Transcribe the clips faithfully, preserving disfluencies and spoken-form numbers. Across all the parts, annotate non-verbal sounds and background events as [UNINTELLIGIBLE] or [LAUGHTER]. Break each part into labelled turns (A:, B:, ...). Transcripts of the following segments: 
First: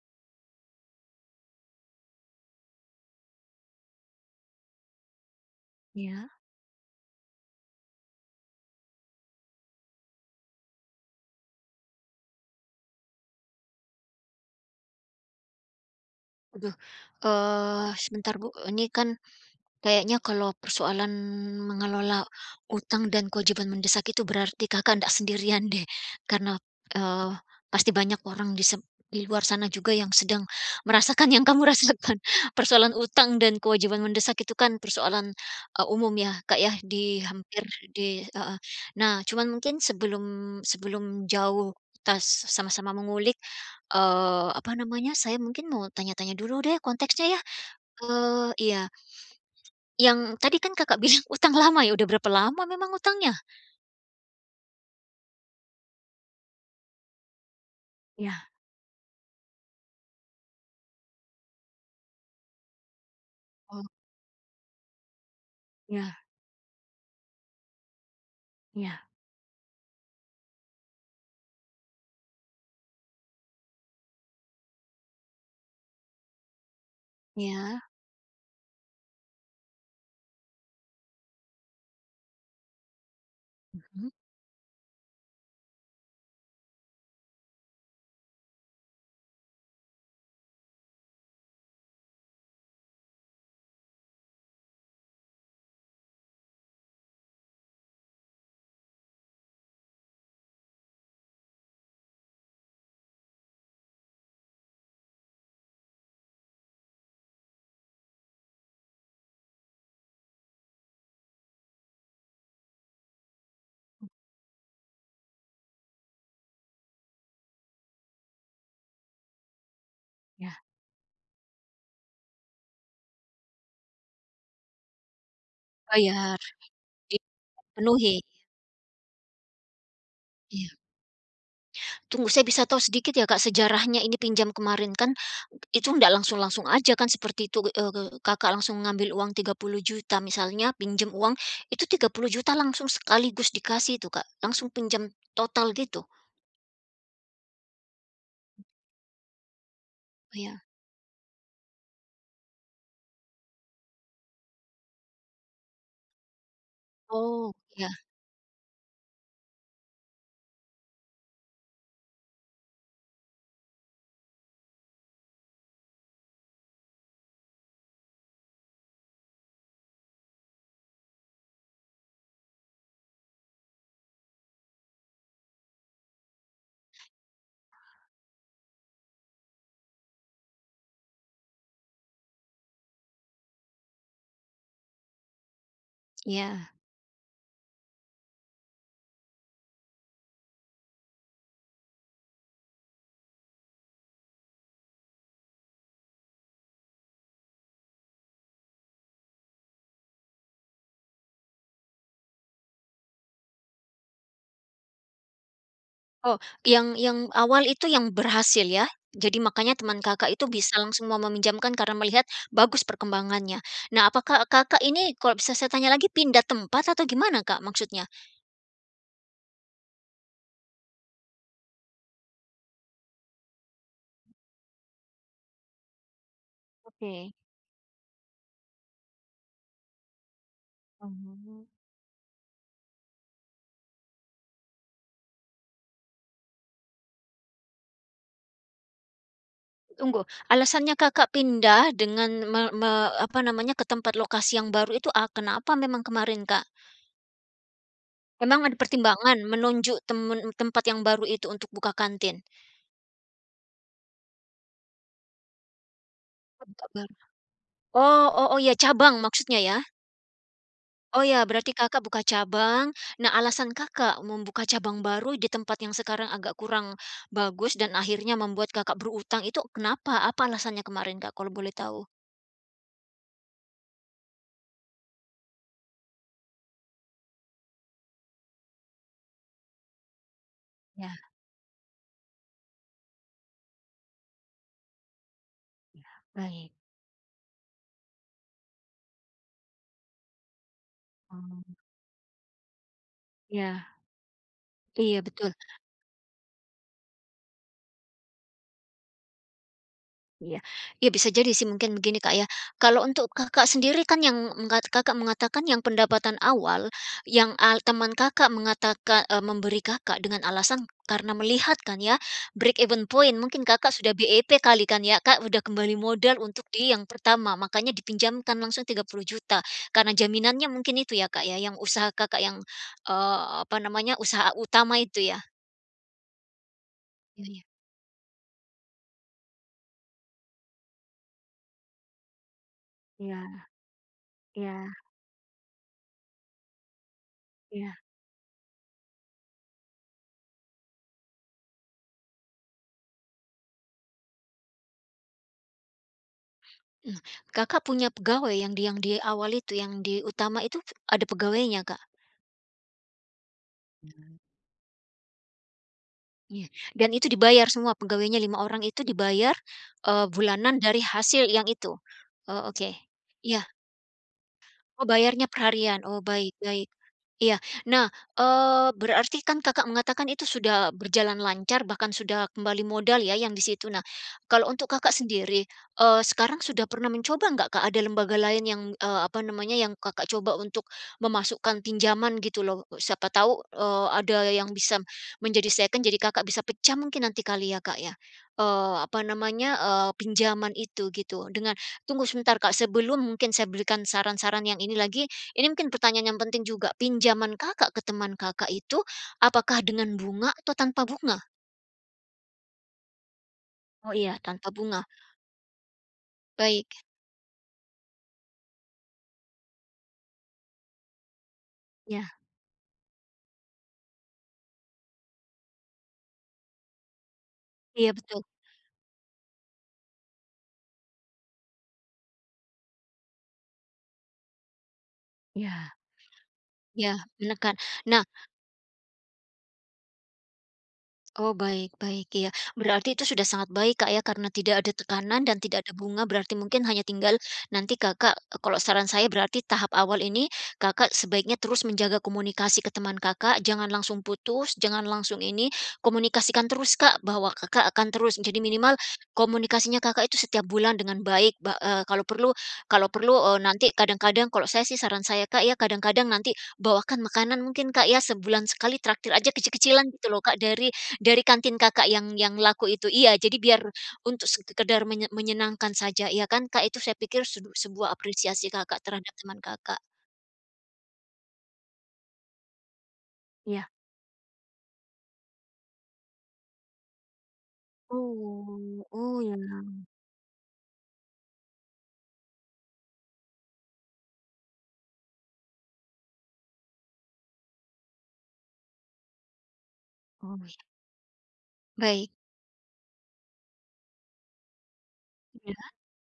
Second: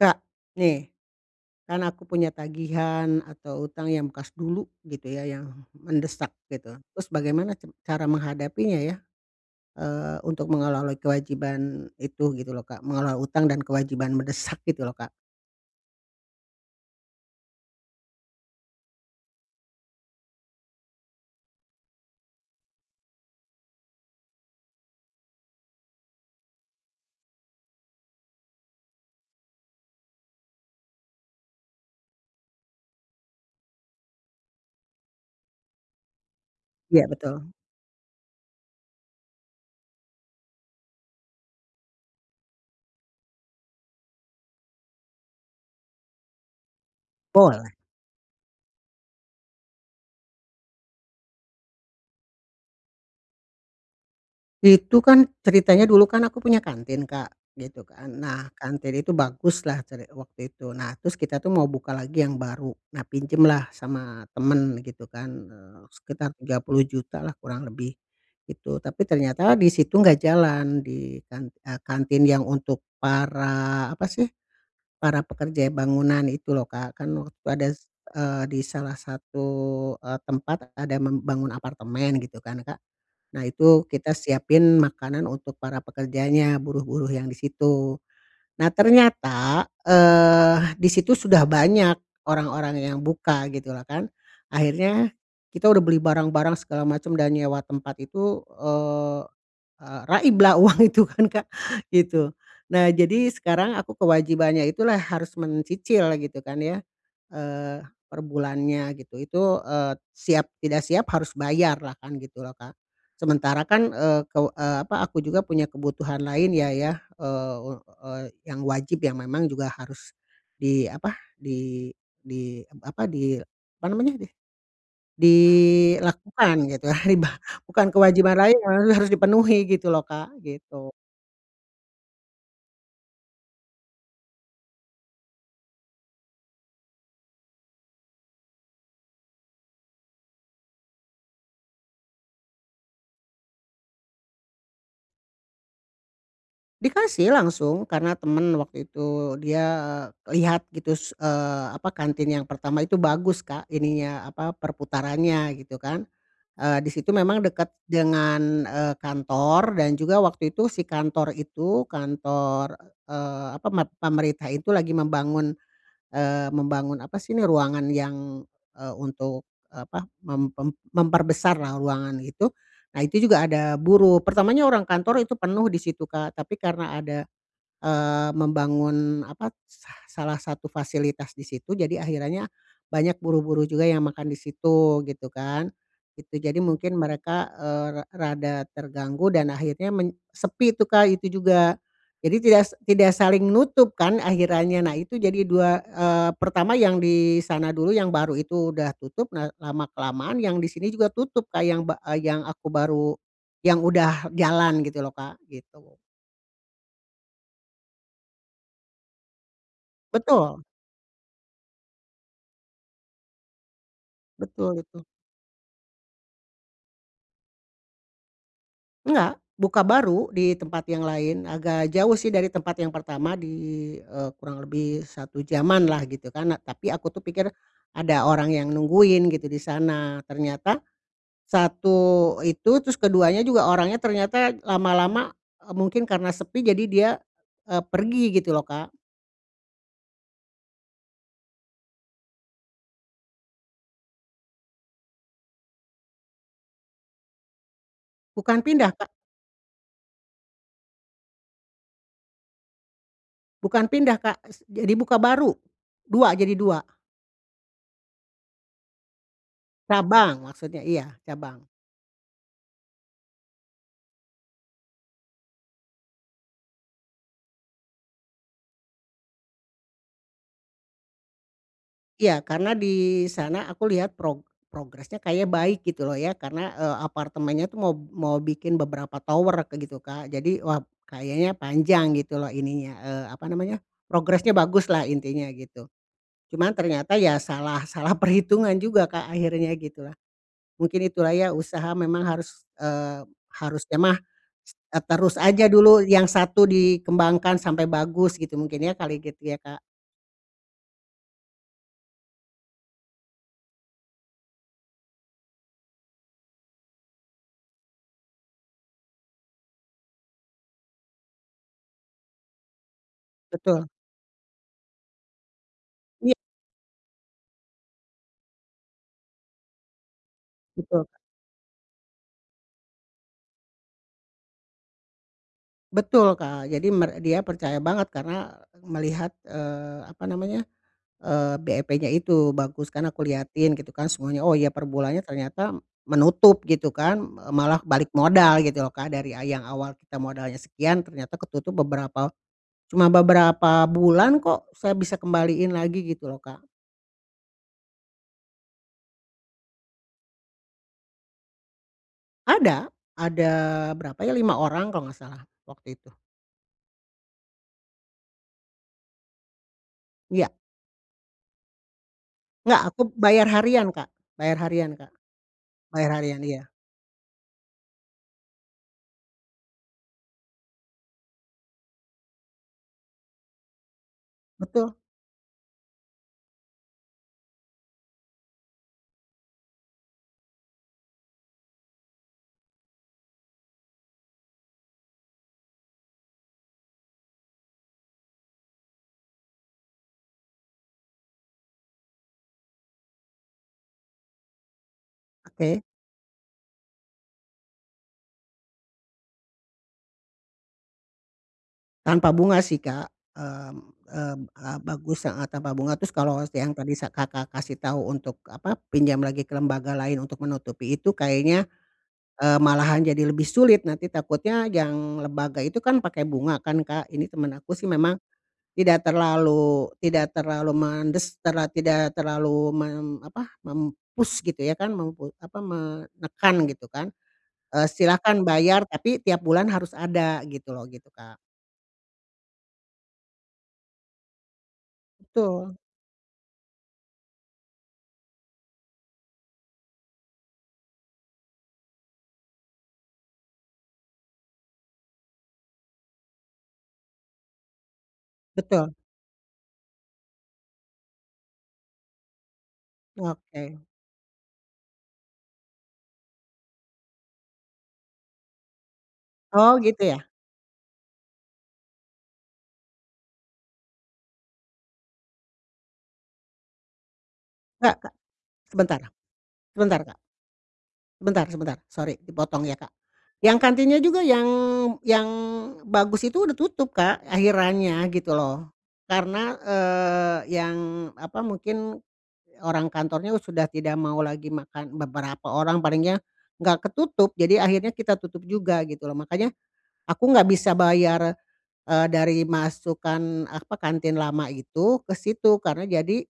A: Kak nih, kan aku punya tagihan atau utang yang bekas dulu gitu ya, yang
B: Iya.
A: mendesak gitu. Terus bagaimana ca cara menghadapinya ya, eee, untuk mengelola kewajiban itu gitu lho Kak, mengelola utang dan kewajiban mendesak gitu lho Kak.
B: Aduh, eee, sebentar Bu, ini kan kayaknya kalau persoalan mengelola utang dan kewajiban mendesak itu berarti Kakak ndak sendirian deh. Karena, eee, pasti banyak orang di sep di luar sana juga yang sedang merasakan yang kamu rasakan. Persoalan utang dan kewajiban mendesak itu kan persoalan, e umum ya Kak, ya
A: Iya
B: di
A: betul.
B: hampir di heeh. Nah cuma mungkin sebelum sebelum jauh, kitas sama-sama mengulik, eee, apa namanya, saya mungkin mau tanya-tanya dulu deh konteksnya ya,
A: Boleh.
B: eee, iya. Yang tadi kan Kakak bilang utang lama ya, udah berapa lama memang utangnya?
A: Itu kan ceritanya dulu kan, aku punya kantin Kak, gitu kan.
B: Iya.
A: Nah, kantin itu baguslah cere waktu itu. Nah terus kita tuh mau buka lagi yang baru. Nah pinjemlah
B: Oh.
A: sama teman, gitu kan, eee,
B: Ya.
A: sekitar tiga puluh juta lah kurang lebih, gitu. Tapi
B: Iya.
A: ternyata di situ enggak jalan, di kan eee, kantin yang untuk para, apa sih, para pekerja ya bangunan itu loh Kak. Kan
B: Iya.
A: wadas eee, di salah satu, e tempat ada membangun apartemen gitu kan Kak. Nah itu
B: Mhm.
A: kita siapin makanan untuk para pekerjanya, buruh-buruh yang di situ. Nah ternyata, eee, di situ sudah banyak orang-orang yang buka gitulah kan. Akhirnya kita udah beli barang-barang segala macam dan nyewa tempat itu, eee, eee, raiblah uang itu kan Kak, gitu. Nah, jadi sekarang aku kewajibannya itu lah harus mencicil gitu kan ya, eee, perbulannya gitu itu, eee, siap tidak siap harus bayarlah kan, gitu loh Kak. Sementara kan,
B: Mmm.
A: eee, kew eee, apa, aku juga punya kebutuhan lainnya ya, eee, eee, yang wajib, yang memang juga harus
B: Ya.
A: di apa, di di apa, di apa namanya deh,
B: Bayar,
A: dilakukan gitu
B: [UNINTELLIGIBLE]
A: ya, ribah bukan
B: dipenuhi.
A: kewajiban lain, eee, harus dipenuhi gitu loh Kak,
B: Iya.
A: gitu.
B: Tunggu, saya bisa tahu sedikit ya Kak, sejarahnya ini pinjam kemarin kan, itu ndak langsung-langsung aja kan seperti itu. Eee eee, Kakak langsung ngambil uang tiga puluh juta misalnya, pinjam uang itu tiga puluh juta langsung sekaligus dikasih itu Kak, langsung pinjam total gitu?
A: Dikasih langsung karena temen waktu itu dia, eee,
B: Oh, ya.
A: lihat gitu se eee, apa kantin yang pertama itu bagus, Kak, ininya apa, perputarannya, gitu kan. Eee, di situ memang
B: Oh,
A: dekat
B: iya.
A: dengan, eee, kantor dan juga waktu itu si kantor itu, kantor, eee, apa, mat pemerintah itu lagi membangun, eee, membangun apa sih ini, ruangan yang, eee, untuk apa mem mem memperbesarlah ruangan itu, nah, itu juga ada buruh. Pertamanya orang kantor itu penuh di situ, Kak, tapi karena ada, eee, membangun apa, sah salah satu fasilitas di situ, jadi akhirannya banyak buruh-buruh juga yang makan di situ gitu kan, gitu. Jadi
B: Iya.
A: mungkin mereka, eee, rek rada terganggu dan akhirnya men sepi tuh, Kak, itu juga. Jadi tidak sek tidak saling nutup kan akhirannya. Nah, itu jadi dua eee, pertama yang di sana dulu, yang baru itu udah tutup. Nah, lama kelamaan yang di sini juga tutup, Kak, yang bak eee, yang aku baru yang udah jalan gitu loh, Kak, gitu.
B: Oh, yang yang awal itu yang berhasil ya? Jadi makanya teman Kakak itu
A: Betul.
B: bisa langsung mau meminjamkan karena melihat bagus perkembangannya. Nah, apakah
A: Betul
B: Kakak
A: itu.
B: ini kalau bisa saya tanya lagi, pindah tempat atau gimana, Kak, maksudnya?
A: Enggak, buka baru, di tempat yang lain. Agak jauh sih, dari tempat yang pertama. Di, eee, kurang lebih satu jamanlah, gitu kan. Nah, tapi aku tuh
B: Oke.
A: pikir ada orang yang nungguin, gitu di sana. Ternyata,
B: Oh.
A: satu itu, terus keduanya juga orangnya ternyata lama-lama, e mungkin karena sepi, jadi dia, eee, pergi gitu loh, Kak.
B: Tunggu, alasannya Kakak pindah dengan me me apa namanya, ke tempat lokasi yang baru itu, e kenapa memang kemarin, Kak?
A: Bukan
B: Memang ada
A: pindah, Kak.
B: pertimbangan, menunjuk temen tempat yang baru itu untuk buka kantin?
A: Bukan pindah, Kak, s jadi buka baru, dua, jadi dua.
B: Tempat baru, oh oh oh, iya, cabang maksudnya, ya?
A: Cabang maksudnya, iya,
B: Oh, iya,
A: cabang.
B: berarti Kakak buka cabang. Nah, alasan Kakak membuka cabang baru di tempat yang sekarang agak kurang bagus dan akhirnya membuat Kakak berutang itu kenapa? Apa alasannya kemarin, Kak, kalau boleh tahu?
A: Iya, karena di sana aku lihat prog progresnya kayaknya baik, gitu loh, ya. Karena, eee, apartemennya tuh mau mau bikin beberapa tower kayak gitu, Kak. Jadi, wah,
B: Iya.
A: kayaknya panjang gitu loh, ininya, eee apa namanya, progresnya baguslah, intinya gitu.
B: Iya, baik.
A: Cuman ternyata ya salah salah perhitungan juga, Kak, akhirnya gitulah. Mungkin itulah ya,
B: Oh.
A: usaha memang harus, eee,
B: Iya.
A: harusnya mah, eee,
B: Iya,
A: terus
B: betul.
A: aja dulu, yang satu dikembangkan sampai bagus, gitu mungkin, ya kali gitu ya, Kak.
B: Iya, ya bisa jadi sih mungkin begini, Kak ya, kalau untuk Kakak sendiri kan yang menggat Kakak mengatakan yang pendapatan awal, yang al teman Kakak mengataka eee, memberi Kakak dengan alasan karena melihat kan ya, break even point, mungkin
A: Betul.
B: Kakak sudah BEP kali kan ya, Kak. Sudah kembali
A: Iya.
B: modal untuk di yang pertama, makanya dipinjamkan langsung tiga puluh juta karena jaminannya mungkin
A: Betul.
B: itu ya, Kak, ya, yang usaha Kakak yang, eee, apa namanya, usaha utama itu ya?
A: Betul Kak, jadi mer dia
B: Iya
A: percaya banget, karena, melihat, eee, apa namanya, eee, BEP-nya itu, bagus kan, aku
B: Iya,
A: liatin gitu kan semuanya. Oh ya,
B: iya.
A: per bulannya ternyata menutup gitu kan, eee, malah
B: Iya.
A: balik modal gitu loh, Kak. Dari, ah, yang awal kita modalnya sekian, ternyata ketutup beberapa cuma beberapa bulan kok, saya bisa kembaliin lagi gitu loh, Kak.
B: Hmm. Kakak punya pegawai yang di yang di awal itu, yang di utama itu, ada pegawainya, Kak?
A: Ada, ada berapa ya,
B: Iya.
A: lima orang kalau enggak salah, waktu itu.
B: Iya. Dan itu dibayar semua pegawainya lima orang itu dibayar, eee,
A: Iya.
B: bulanan dari hasil yang itu. Oh
A: Nggak,
B: oke.
A: aku bayar
B: Iya.
A: harian, Kak bayar harian,
B: Oh
A: Kak.
B: bayarnya perharian.
A: Bayar
B: Oh
A: harian,
B: baik
A: iya.
B: baik. Iya. Nah, eee, berarti kan Kakak mengatakan itu sudah berjalan lancar, bahkan sudah kembali modal ya yang di situ. Nah, kalau untuk
A: Betul.
B: Kakak sendiri, eee, sekarang sudah pernah mencoba enggak, Kak, ada lembaga lain yang, eee, apa namanya, yang Kakak coba untuk memasukkan pinjaman gitu loh. Siapa tahu, eee, ada yang bisa menjadi second, jadi Kakak bisa pecah mungkin nanti kali ya, Kak, ya? Eee, apa namanya, eee, pinjaman itu gitu, dengan tunggu sebentar, Kak, sebelum mungkin saya berikan saran-saran yang ini lagi, ini
A: Oke.
B: mungkin pertanyaan yang penting juga. Pinjaman Kakak ke teman Kakak itu, apakah dengan bunga atau tanpa bunga?
A: Tanpa bunga sih, Kak. Mmm
B: Oh iya,
A: mmm,
B: tanpa
A: eee,
B: bunga.
A: bagus heeh, tanpa bunga. Terus kalau yang tadi
B: Baik.
A: sa Kakak kasih tahu untuk apa, pinjam lagi ke lembaga lain untuk menutupi itu, kayaknya,
B: Iya.
A: eee, malahan jadi lebih sulit, nanti takutnya yang lembaga itu kan pakai bunga kan, Kak, ini temen aku sih
B: Iya
A: memang
B: betul.
A: tidak terlalu tidak terlalu mendes karena tidak terlalu mem apa, mem-push gitu ya kan, mem pe apa,
B: Iya.
A: menekan gitu kan,
B: Yah, menekan.
A: eee,
B: Nah
A: silahkan bayar, tapi tiap bulan harus ada gitu lho, gitu, Kak.
B: Oh baik baik, iya. Berarti itu sudah sangat baik, Kak, ya, karena tidak ada tekanan dan
A: Betul.
B: tidak ada bunga, berarti mungkin hanya tinggal nanti Kakak, e kalau saran saya berarti tahap awal ini, Kakak sebaiknya terus menjaga komunikasi ke teman Kakak, jangan langsung putus, jangan langsung ini, komunikasikan terus, Kak, bahwa Kakak akan terus kadi
A: Betul.
B: minimal komunikasinya Kakak itu setiap bulan dengan baik. Ba eee, kalau perlu kalau perlu, eee,
A: Oke.
B: nanti kadang-kadang kalau saya sih saran saya, Kak, ya, kadang-kadang nanti bawakan makanan mungkin, Kak, ya, sebulan sekali traktir aja
A: Oh, gitu
B: kecil-kecilan
A: ya?
B: gitu loh, Kak, dari dari kantin Kakak yang yang laku itu iya, jadi biar untuk sekedar menye menyenangkan saja, ya kan, Kak. Itu saya pikir se
A: Kak Kak.
B: sebuah apresiasi
A: Sebentar,
B: Kakak terhadap teman Kakak.
A: sebentar, Kak. Sebentar sebentar. Sorry dipotong ya, Kak. Yang
B: Iya.
A: kantinnya juga yang yang bagus itu udah tutup, Kak, akhirannya gitu loh.
B: Oh. Oh ya.
A: Karena, eee, yang apa, mungkin orang kantornya sudah tidak mau lagi makan beberapa orang paling ya, nggak ketutup. Jadi akhirnya kita tutup juga gitu loh. Makanya aku nggak
B: Oh
A: bisa
B: ya.
A: bayar, eee,
B: Baik.
A: dari masukan apa, kantin lama itu ke situ,
B: Iya.
A: karena jadi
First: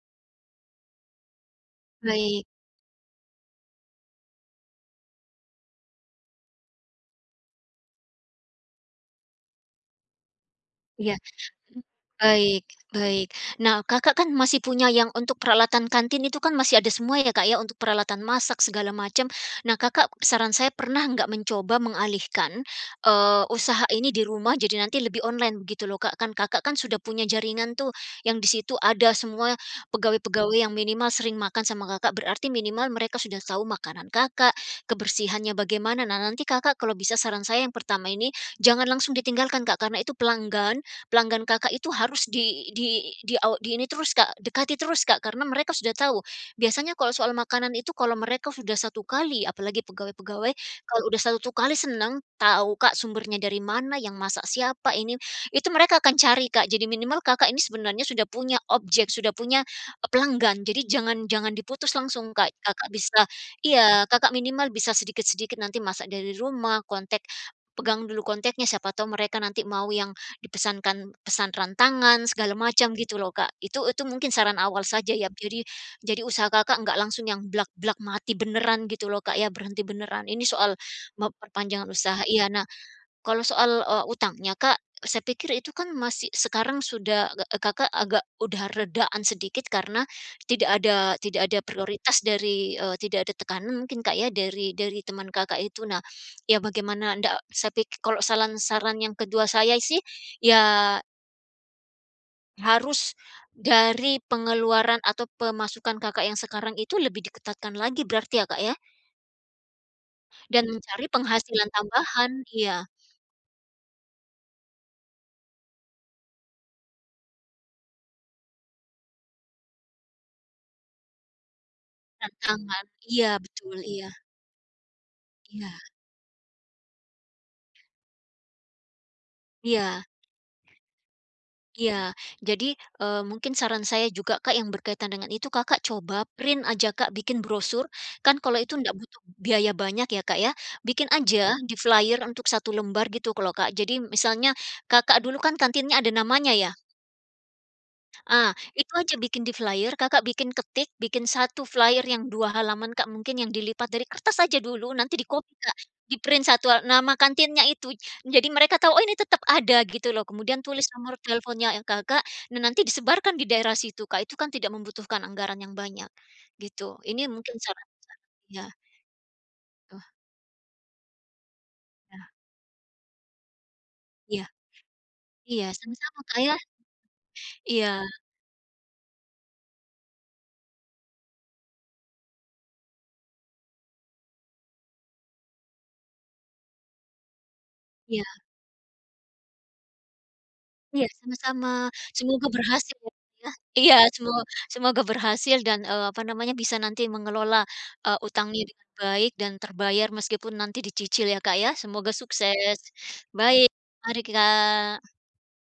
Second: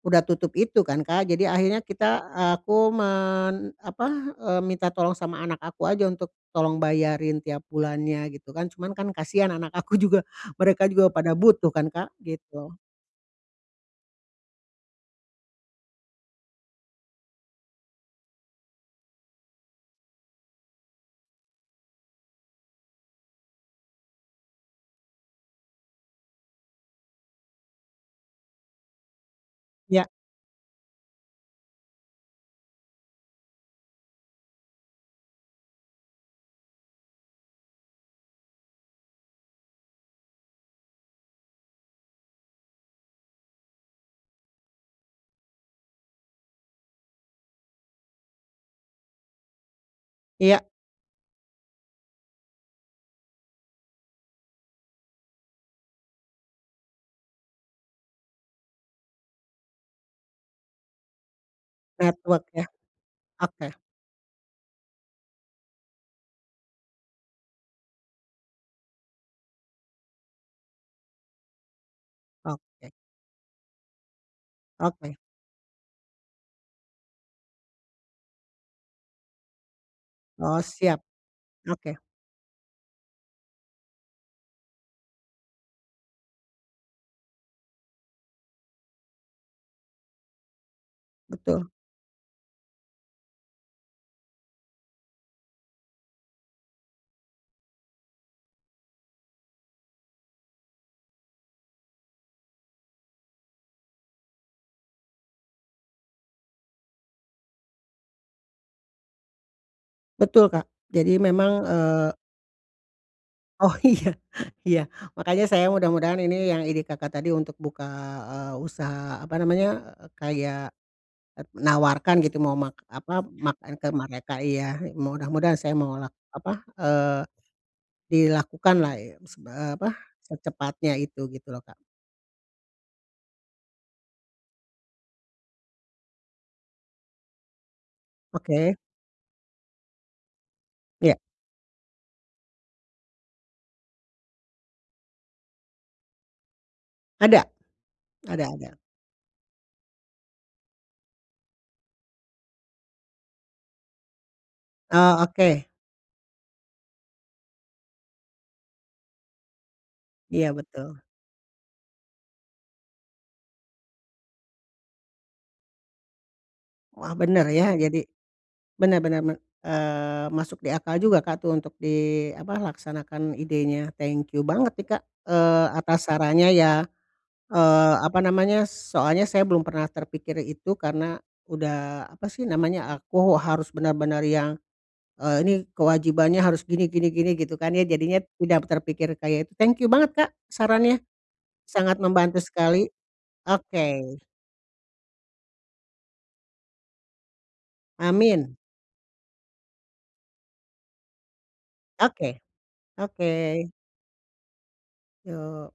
A: udah tutup itu kan, Kak. Jadi akhirnya kita
B: Baik.
A: aku men apa, eee, minta tolong sama anak aku aja untuk tolong bayarin tiap bulannya, gitu kan. Cuman kan kasihan anak aku juga, mereka juga
B: Iya,
A: pada butuh
B: mhm.
A: kan, Kak,
B: Baik,
A: gitu.
B: baik. Nah, Kakak kan masih punya yang untuk peralatan kantin, itu kan masih ada semua ya, Kak, ya, untuk peralatan masak segala macem. Nah, Kakak saran saya pernah nggak mencoba mengalihkan, eee, usaha ini di rumah, jadi nanti lebih online begitu loh, Kak. Kan Kakak kan, sudah punya jaringan tuh, yang di situ ada semua
A: Iya.
B: pegawai-pegawai yang minimal sering makan sama Kakak, berarti minimal mereka sudah tahu makanan Kakak, kebersihannya bagaimana. Nah, nanti Kakak kalau bisa saran saya yang pertama ini, jangan langsung ditinggalkan, Kak, karena itu pelanggan, pelanggan Kakak itu harus di di di aw di ini terus, Kak, dekati terus, Kak, karena mereka sudah tahu. Biasanya kalau soal makanan itu kalau mereka sudah satu kali, apalagi pegawai-pegawai
A: Iya.
B: kalau udah satu kali seneng tahu, Kak, sumbernya dari mana, yang masak siapa ini itu mereka akan cari, Kak. Jadi minimal Kakak ini sebenarnya sudah punya objek, sudah punya e pelanggan, jadi jangan jangan diputus langsung,
A: Network
B: Kak.
A: yah.
B: Kakak bisa
A: Oke.
B: iya, Kakak minimal bisa sedikit-sedikit nanti masak dari rumah, kontek pegang dulu konteknya, siapa tahu mereka nanti mau yang dipesankan pesan rantangan, segala
A: Oke.
B: macam gitu loh, Kak. Itu itu mungkin saran awal saja
A: Oke.
B: ya, jadi jadi usaha Kakak nggak langsung yang blak-blak mati beneran gitu loh, Kak ya, berhenti beneran. Ini
A: Oh
B: soal
A: siap.
B: memperpanjang
A: Oke.
B: usaha iya. Nah, kalau soal, eee, utangnya, Kak, e saya pikir itu kan masih sekarang sudah ge e Kakak agak udah redaan sedikit, karena tidak ada tidak ada
A: Betul.
B: prioritas dari, eee, tidak ada tekanan mungkin, Kak, ya, dari dari teman Kakak itu. Nah, ya bagaimana ndak saya pik kalau salan saran yang kedua saya sih ya Harus dari pengeluaran atau pemasukan Kakak yang sekarang itu lebih diketatkan lagi berarti ya, Kak, ya?
A: Betul,
B: Dan
A: Kak.
B: mencari
A: Jadi memang,
B: penghasilan
A: eee
B: tambahan iya.
A: Oh, iya iya. Makanya saya mudah-mudahan ini yang ide Kakak tadi untuk buka, eee, usaha apa namanya, eee, kayak, eee, menawarkan gitu mau
B: Datang
A: mak
B: kan,
A: apa,
B: iya,
A: mak en
B: betul,
A: ke
B: iya.
A: mereka iya, mudah-mudahan
B: Iya.
A: saya mau lak apa, eee, dilakukanlah i seb eee,
B: Iya.
A: apa, secepatnya itu gitu loh, Kak.
B: Iya, jadi, eee, mungkin saran saya juga, Kak, yang berkaitan dengan itu, Kakak coba print aja Kak bikin brosur, kan kalau itu
A: Oke.
B: ndak butuh biaya banyak ya, Kak, ya. Bikin
A: Iya.
B: aja di flyer untuk satu lembar gitu kalo Kak. Jadi misalnya, Kakak dulu kan kantinnya ada namanya ya?
A: Ada, ada
B: Ah,
A: ada.
B: itu aja bikin di flyer, Kakak bikin ketik, bikin satu flyer yang dua halaman, Kak, mungkin yang dilipat dari kertas aja dulu,
A: Eee,
B: nanti di copy,
A: oke.
B: Kak. Di print satu a nama kantinnya itu, jadi mereka tahu, "Oh, ini tetep ada," gitu loh.
A: Iya,
B: Kemudian tulis
A: betul.
B: nomor teleponnya Kakak, nah, nanti disebarkan di daerah situ, Kak, itu kan tidak membutuhkan anggaran yang banyak, gitu.
A: Wah,
B: Ini
A: bener,
B: mungkin
A: ya,
B: saran
A: jadi
B: saya.
A: bener bener me
B: Wah.
A: eee, masuk di akal juga Kak tuh untuk
B: Nah.
A: di apa, laksanakan idenya. Thank
B: Iya.
A: you banget nih, Kak,
B: Iya,
A: eee, atas
B: sama-sama, Kak,
A: sarannya
B: ya.
A: ya,
B: Iya.
A: eee, apa namanya, soalnya saya belum pernah terpikir itu, karena udah, apa sih namanya, aku harus bener-bener yang, eee, ini kewajibannya harus gini gini gini, gitu kan ya, jadinya
B: Iya.
A: tidak terpikir kayak itu. Thank you banget, Kak, sarannya
B: Iya, sama-sama.
A: sangat membantu
B: Semoga
A: sekali.
B: berhasil ya, Kak, ya. Iya,
A: Oke.
B: semo semoga berhasil dan, eee, apa namanya, bisa nanti mengelola, eee,
A: Amin.
B: utangnya dengan baik dan terbayar meskipun nanti dicicil ya, Kak, ya, semoga
A: Oke,
B: sukses,
A: oke.
B: baik, mari Kak.
A: Yuk.